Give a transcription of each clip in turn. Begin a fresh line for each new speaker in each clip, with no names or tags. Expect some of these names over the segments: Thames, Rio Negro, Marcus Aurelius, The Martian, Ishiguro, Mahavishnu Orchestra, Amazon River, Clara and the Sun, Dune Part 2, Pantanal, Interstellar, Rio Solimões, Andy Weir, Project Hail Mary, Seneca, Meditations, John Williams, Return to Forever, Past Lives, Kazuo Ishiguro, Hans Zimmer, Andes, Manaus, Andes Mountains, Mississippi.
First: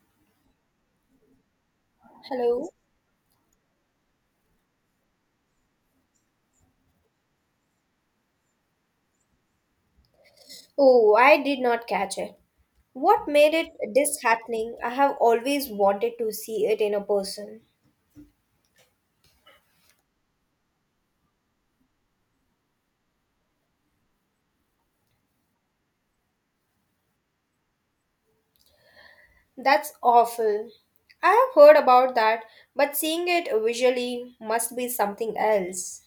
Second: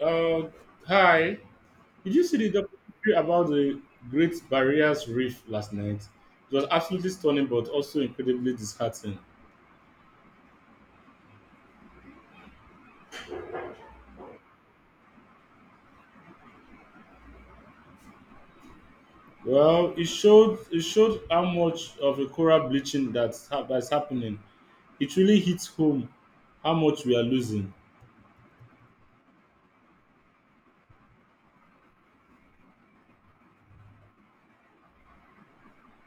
Uh, hi. Did you see the
Hello.
documentary about the Great Barriers Reef last night? It was absolutely stunning, but also incredibly disheartening.
Oh, I did not catch it. What made it disheartening? I have always wanted to see it in a person.
Well, it showed how much of a coral bleaching that's happening. It really hits home how much we are losing.
That's awful. I have heard about that, but seeing it visually must be something else.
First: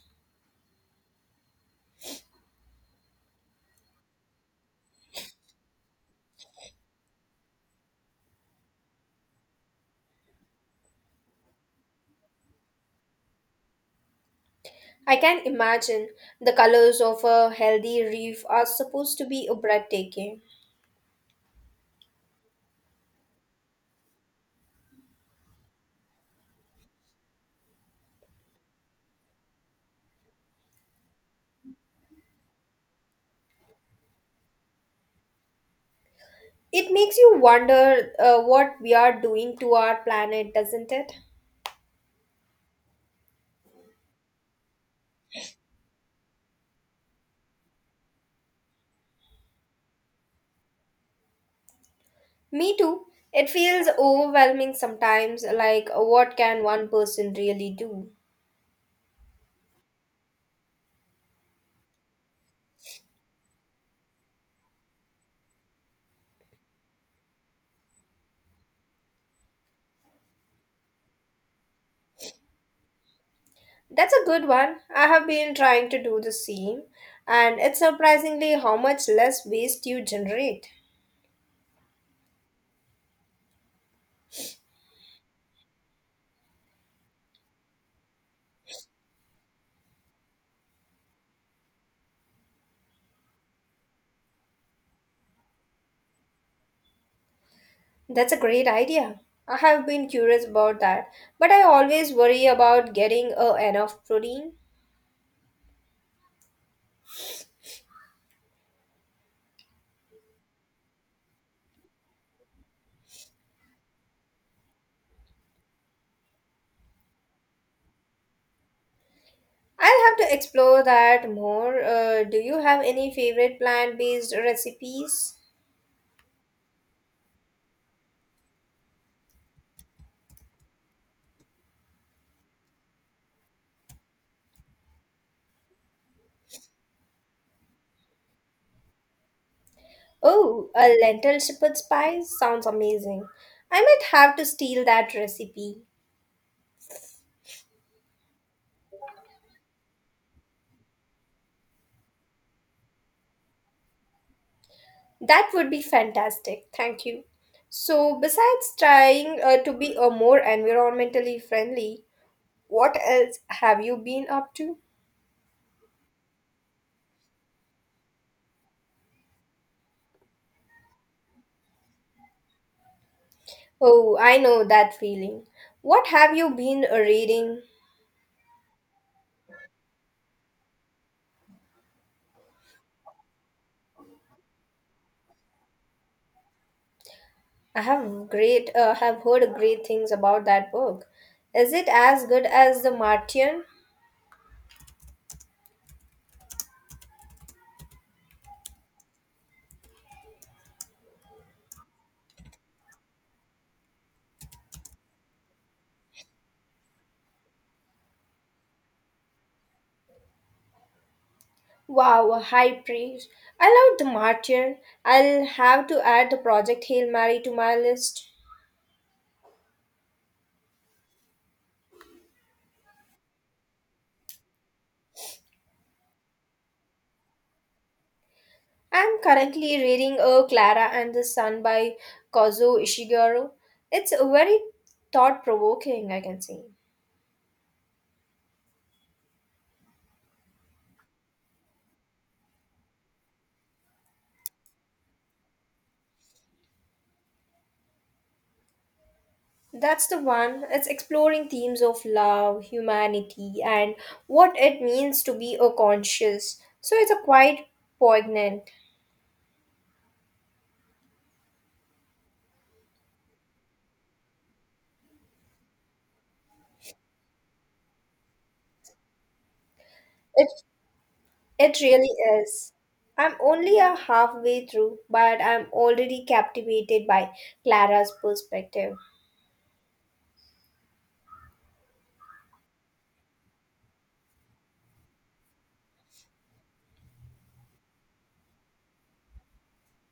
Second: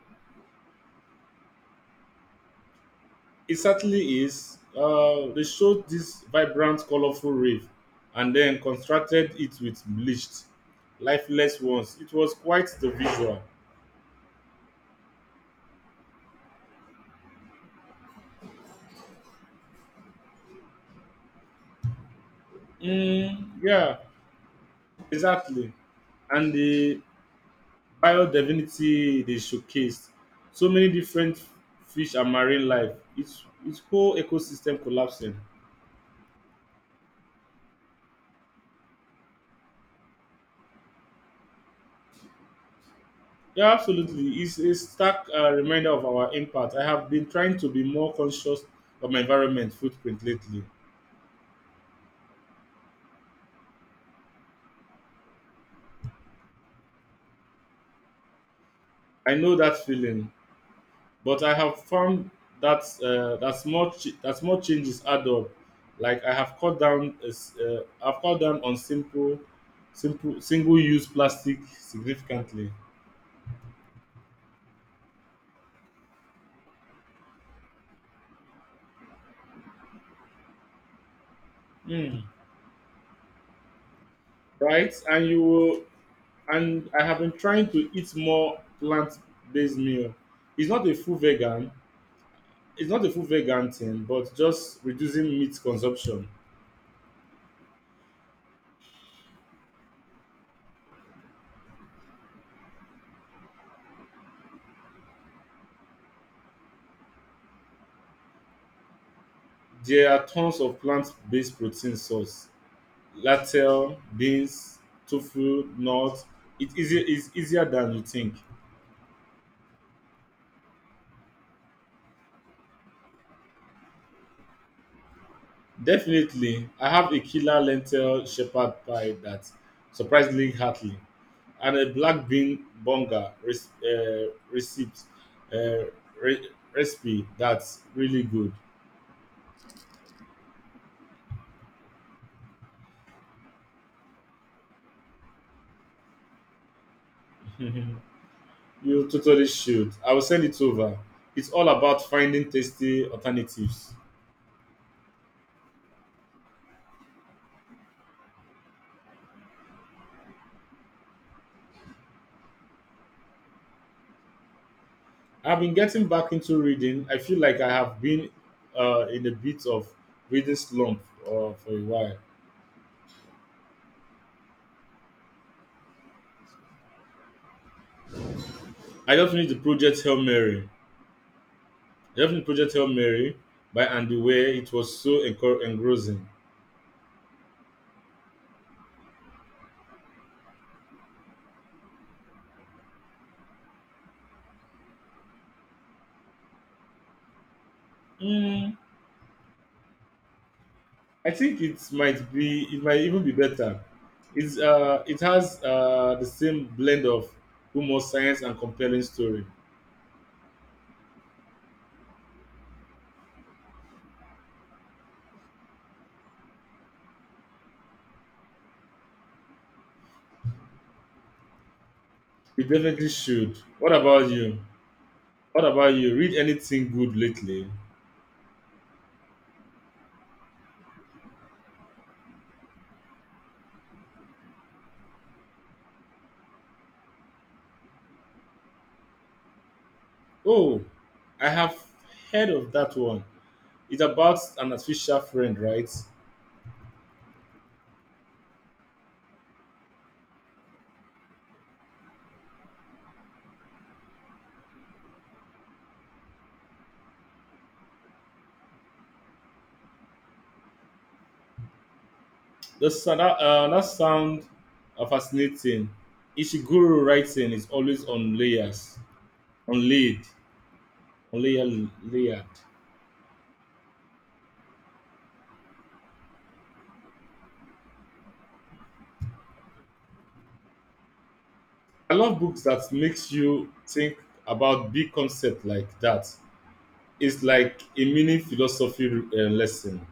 It certainly is. They showed this vibrant, colorful reef, and then constructed it with bleached, lifeless ones. It was quite the visual.
I can imagine the colors of a healthy reef are supposed to be breathtaking.
Mm, yeah. Exactly. And the biodiversity they showcased, so many different fish and marine life. It's its whole ecosystem collapsing.
It makes you wonder what we are doing to our planet, doesn't it?
Yeah, absolutely. It's a stark reminder of our impact. I have been trying to be more conscious of my environment footprint lately.
Me too. It feels overwhelming sometimes, like what can one person really do?
I know that feeling. But I have found that small changes add up. Like I have cut down I've cut down on simple single use plastic significantly.
That's a good one. I have been trying to do the same, and it's surprisingly how much less waste you generate.
Hmm. Right, and you will, and I have been trying to eat more plant based meal. It's not a full vegan. It's not a full vegan thing, but just reducing meat consumption.
That's a great idea. I have been curious about that, but I always worry about getting enough protein.
There are tons of plant based protein source lentil, beans, tofu, nuts. It's easier than you think.
I'll have to explore that more. Do you have any favorite plant based recipes?
Definitely, I have a killer lentil shepherd pie that surprisingly hearty, and a black bean bonga res- receipt uh, re- recipe that's really good.
Oh, a lentil shepherd's pie sounds amazing. I might have to steal that recipe.
you totally should. I will send it over. It's all about finding tasty alternatives.
That would be fantastic. Thank you. So, besides trying to be a more environmentally friendly, what else have you been up to?
I've been getting back into reading. I feel like I have been in a bit of reading slump for a while.
Oh, I know that feeling. What have you been reading?
I just finished the project Hail Mary. I just finished Project Hail Mary by Andy Weir. It was so engrossing.
I have great have heard great things about that book. Is it as good as The Martian?
Mm, I think it might be. It might even be better. It has the same blend of humor, science, and compelling story.
Wow, high praise. I love the Martyr. I'll have to add the Project Hail Mary to my list.
You definitely should. What about you? Read anything good lately?
I'm currently reading Clara and the Sun by Kazuo Ishiguro. It's very thought provoking, I can say.
Oh, I have heard of that one. It's about an artificial friend, right?
That's the one. It's exploring themes of love, humanity, and what it means to be a conscious. So it's a quite poignant.
That's, that, that sound fascinating. Ishiguro writing is always on layers, on laid,
It
on
It
layer,
really
layered.
is. I'm only a halfway through, but I'm already captivated by Clara's perspective.
I love books that makes you think about big concept like that. It's like a mini philosophy lesson.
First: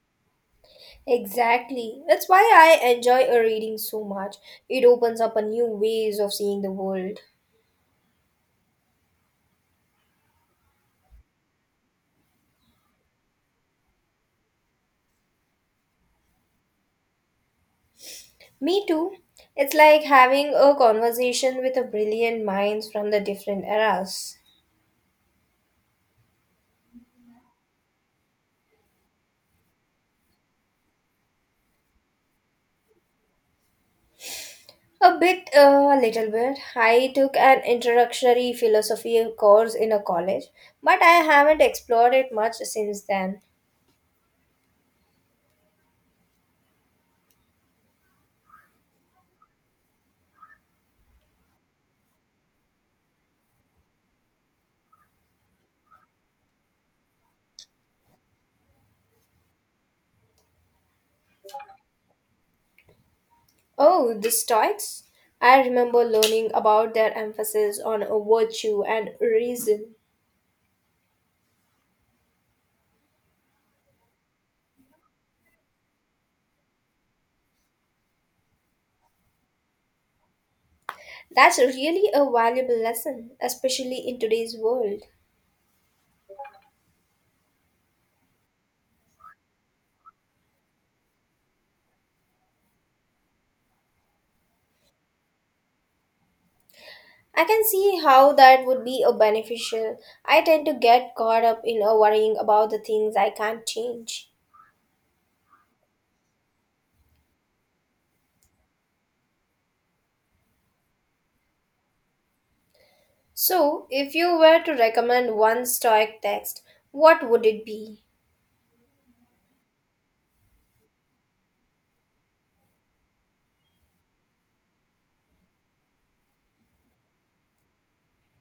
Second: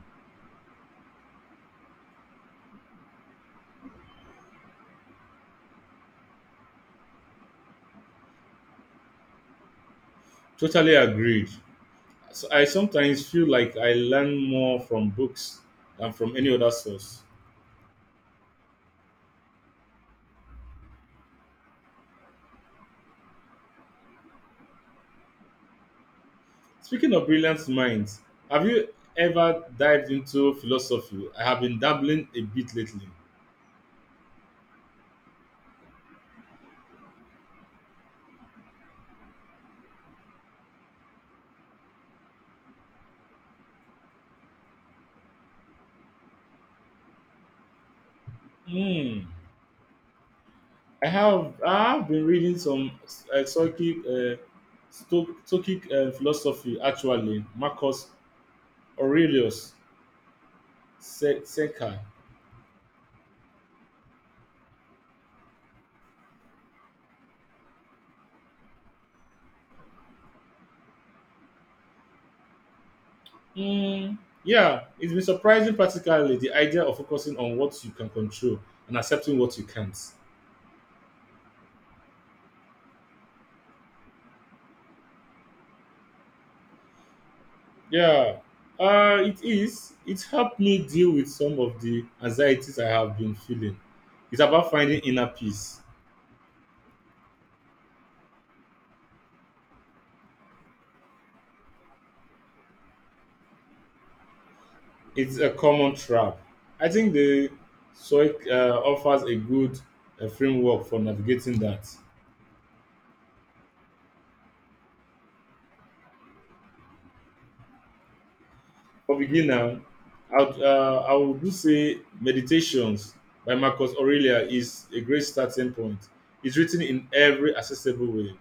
Exactly. That's why I enjoy a reading so much. It opens up a new ways of seeing the world.
Totally agreed. So I sometimes feel like I learn more from books than from any other source.
Me too. It's like having a conversation with a brilliant minds from the different eras.
Speaking of brilliant minds, have you ever dived into philosophy? I have been dabbling a bit lately.
A little bit. I took an introductory philosophy course in a college, but I haven't explored it much since then.
Hmm. I have been reading some uh, Stoic, uh, Stoic philosophy actually. Marcus Aurelius Seneca.
Oh, the Stoics? I remember learning about their emphasis on virtue and reason.
Hmm. Yeah, it's been surprising practically the idea of focusing on what you can control and accepting what you can't.
That's really a valuable lesson, especially in today's world.
Yeah, it is. It helped me deal with some of the anxieties I have been feeling. It's about finding inner peace.
I can see how that would be a beneficial. I tend to get caught up in a worrying about the things I can't change.
It's a common trap. I think the SOIC offers a good framework for navigating that.
So, if you were to recommend one Stoic text, what would it be?
For beginner, I would do say Meditations by Marcus Aurelia is a great starting point. It's written in every accessible way.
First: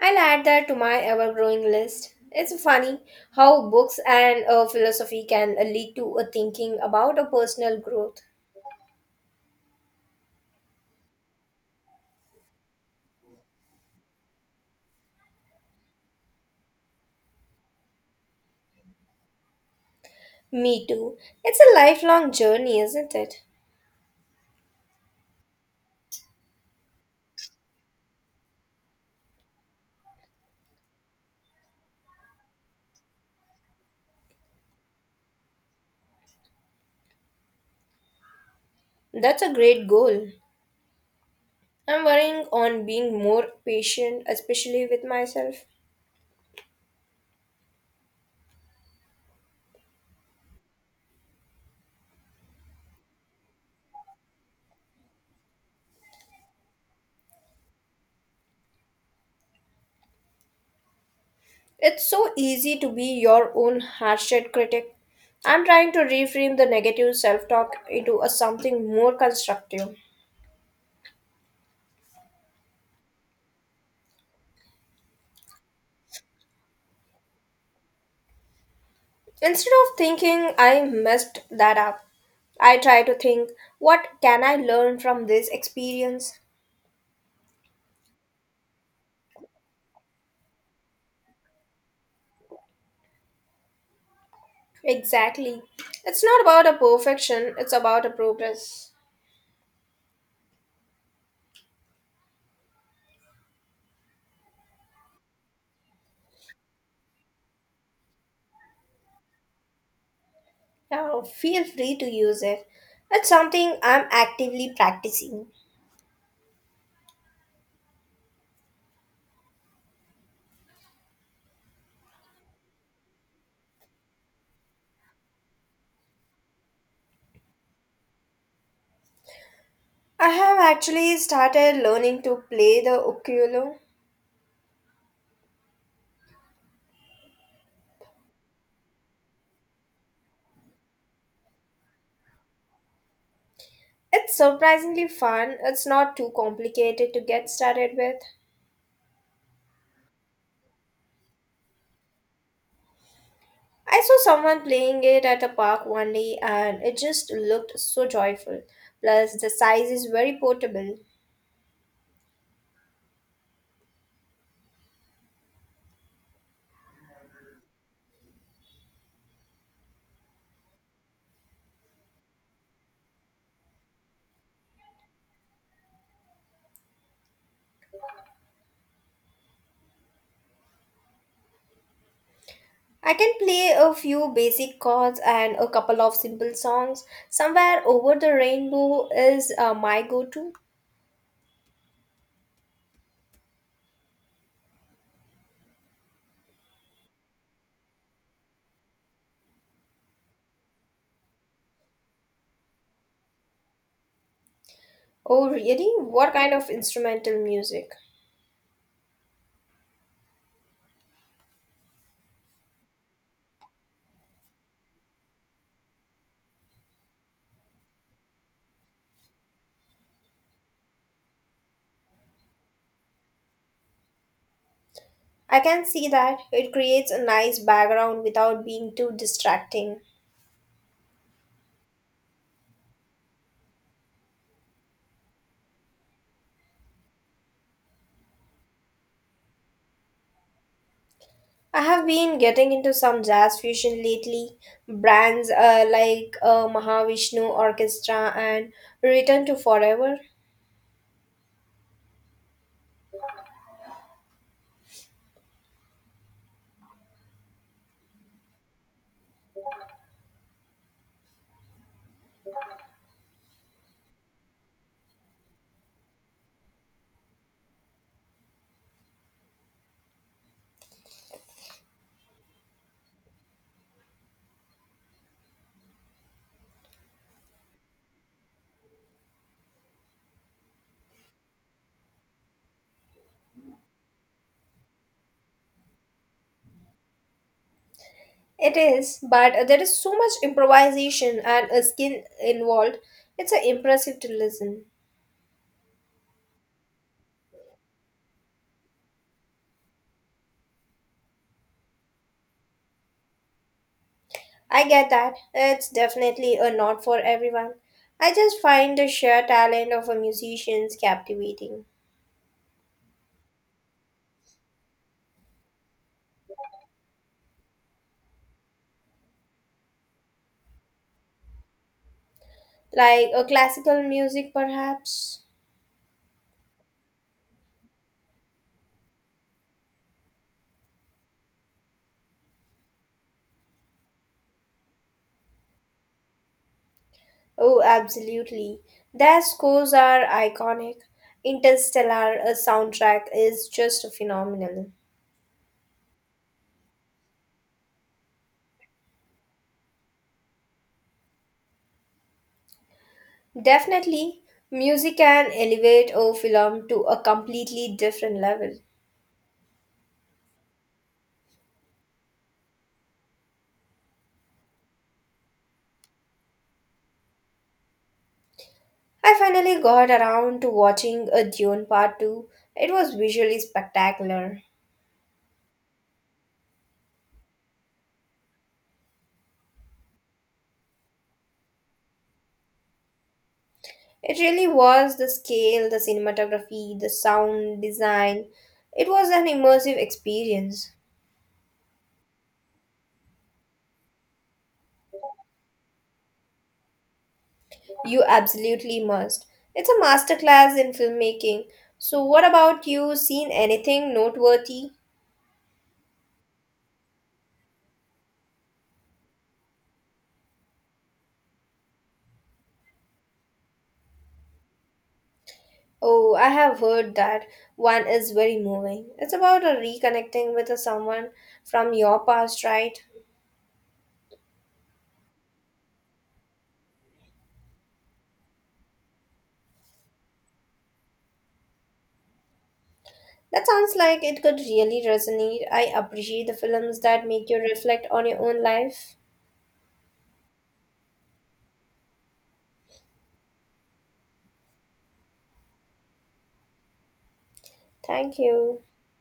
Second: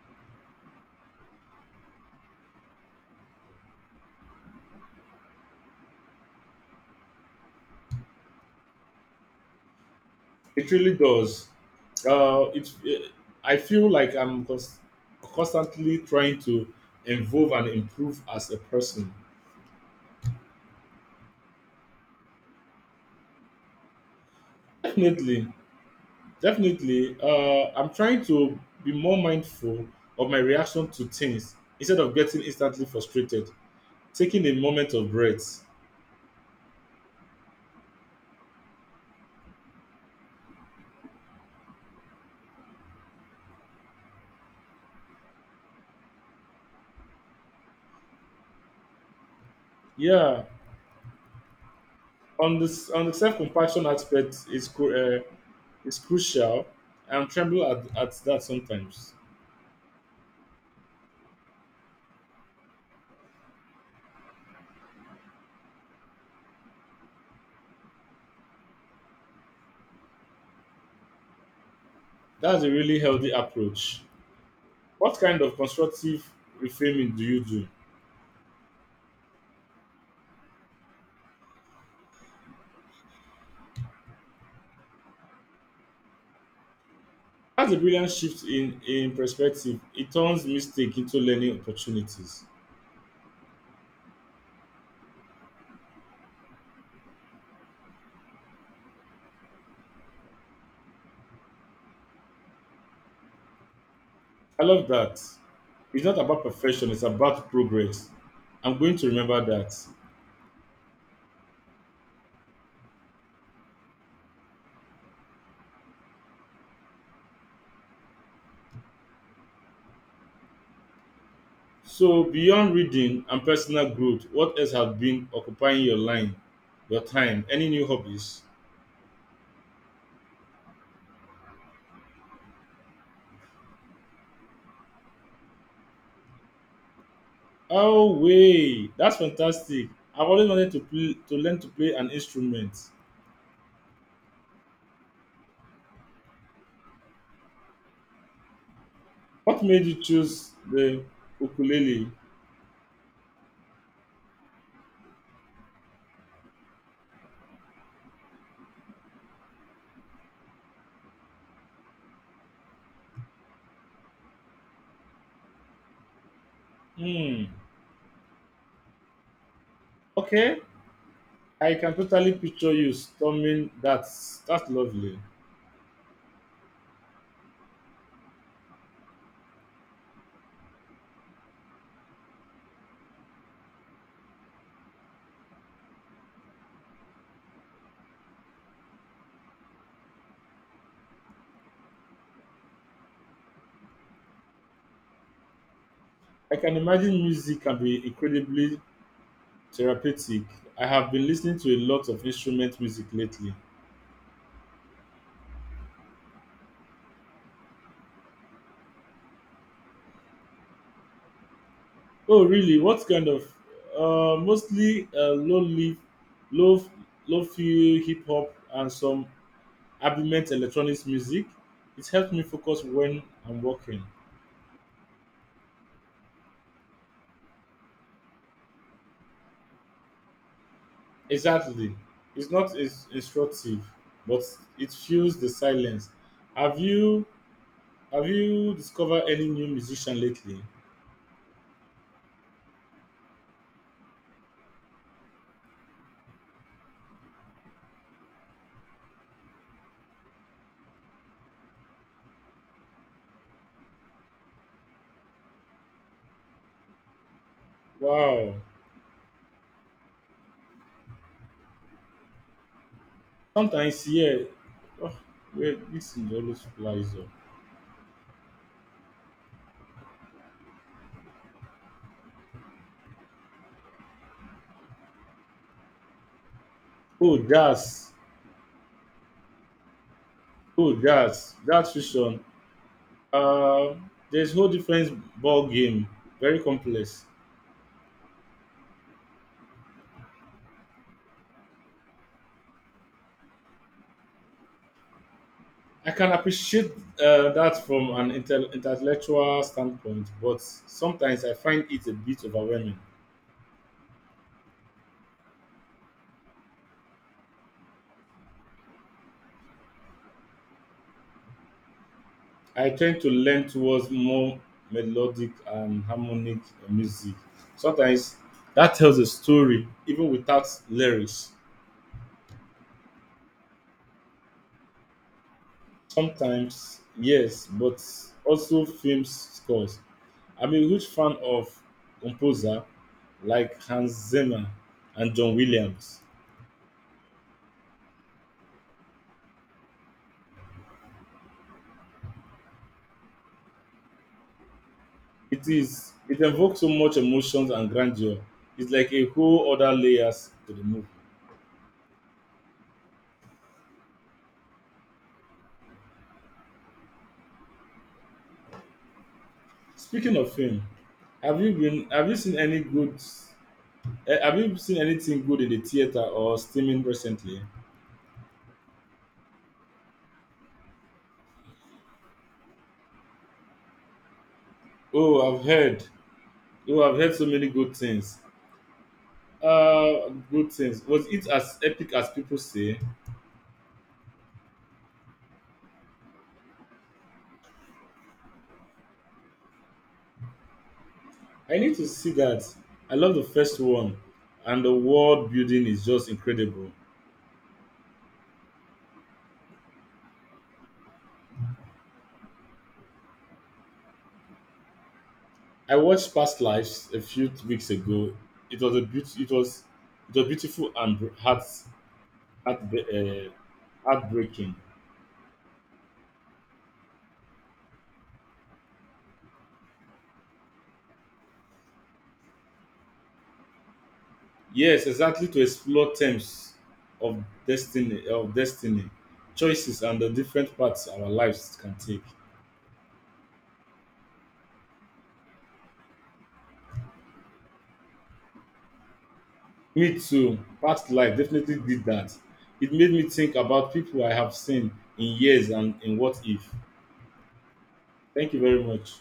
I'll add that to my ever growing list. It's funny how books and philosophy can lead to a thinking about a personal growth.
It really does. Uh, it, uh, I feel like I'm constantly trying to evolve and improve as a person.
Me too. It's a lifelong journey, isn't it?
Definitely, definitely. I'm trying to be more mindful of my reaction to things instead of getting instantly frustrated. Taking a moment of breath.
That's a great goal. I'm working on being more patient, especially with myself.
Yeah, on the self-compassion aspect is is crucial. I'm tremble at that sometimes.
It's so easy to be your own harshed critic. I'm trying to reframe the negative self talk into a something more constructive.
That's a really healthy approach. What kind of constructive reframing do you do?
Instead of thinking I messed that up, I try to think what can I learn from this experience?
That's a brilliant shift in perspective. It turns mistake into learning opportunities.
Exactly. It's not about a perfection, it's about a progress.
I love that. It's not about perfection, it's about progress. I'm going to remember that.
Now, feel free to use it. It's something I'm actively practicing.
So beyond reading and personal growth, what else has been your time? Any new hobbies?
I have actually started learning to play the ukulele.
Oh way, that's fantastic. I've always wanted to play, to learn to play an instrument.
It's surprisingly fun, it's not too complicated to get started with.
What made you choose the ukulele?
I saw someone playing it at a park one day and it just looked so joyful. Plus, the size is very portable.
Hmm. Okay, I can totally picture you storming. That's lovely.
I can play a few basic chords and a couple of simple songs. Somewhere over the rainbow is my go to.
I can imagine music can be incredibly therapeutic. I have been listening to a lot of instrument music lately.
Oh, really? What kind of instrumental music?
Oh, really? What kind of? Mostly low leaf, low low-fi hip hop and some ambient electronic music. It helps me focus when I'm working.
I can see that. It creates a nice background without being too distracting.
Exactly. It's not as instructive, but it fuels the silence. Have you Have you discovered any new musician lately?
I have been getting into some jazz fusion lately. Brands like Mahavishnu Orchestra and Return to Forever.
Wow. Sometimes, yeah. Oh, wait, this is always flies up. Oh, jazz. Jazz fusion. Uh, there's whole different ball game. Very complex.
It is, but there is so much improvisation and skill involved. It's impressive to listen.
I can appreciate that from an intellectual standpoint, but sometimes I find it a bit overwhelming.
I get that. It's definitely a not for everyone. I just find the sheer talent of a musician's captivating.
I tend to lean towards more melodic and harmonic music. Sometimes that tells a story even without lyrics.
Like a classical music, perhaps.
Sometimes, yes, but also film scores. I'm a huge fan of composer like Hans Zimmer and John Williams.
Oh, absolutely. Their scores are iconic. Interstellar soundtrack is just phenomenal.
It evokes so much emotions and grandeur. It's like a whole other layers to the movie.
Definitely, music can elevate a film to a completely different level.
Speaking of film, have you been have you seen any good Eh, Have you seen anything good in the theater or streaming recently?
I finally got around to watching a Dune Part 2. It was visually spectacular.
Oh, I've heard. Oh, I've heard so many good things. Was it as epic as people say?
It really was the scale, the cinematography, the sound design. It was an immersive experience.
I need to see that. I love the first one, and the world building is just incredible.
You absolutely must. It's a masterclass in filmmaking. So, what about you? Seen anything noteworthy?
I watched Past Lives a few weeks ago. It was a beaut. It was beautiful and heart uh, heartbreaking.
Oh, I have heard that one is very moving. It's about a reconnecting with a someone from your past, right?
Yes, exactly to explore terms of destiny, choices and the different paths our lives can take.
That sounds like it could really resonate. I appreciate the films that make you reflect on your own life.
Me too, past life definitely did that. It made me think about people I have seen in years and in what if.
Thank
Thank you very
you.
much.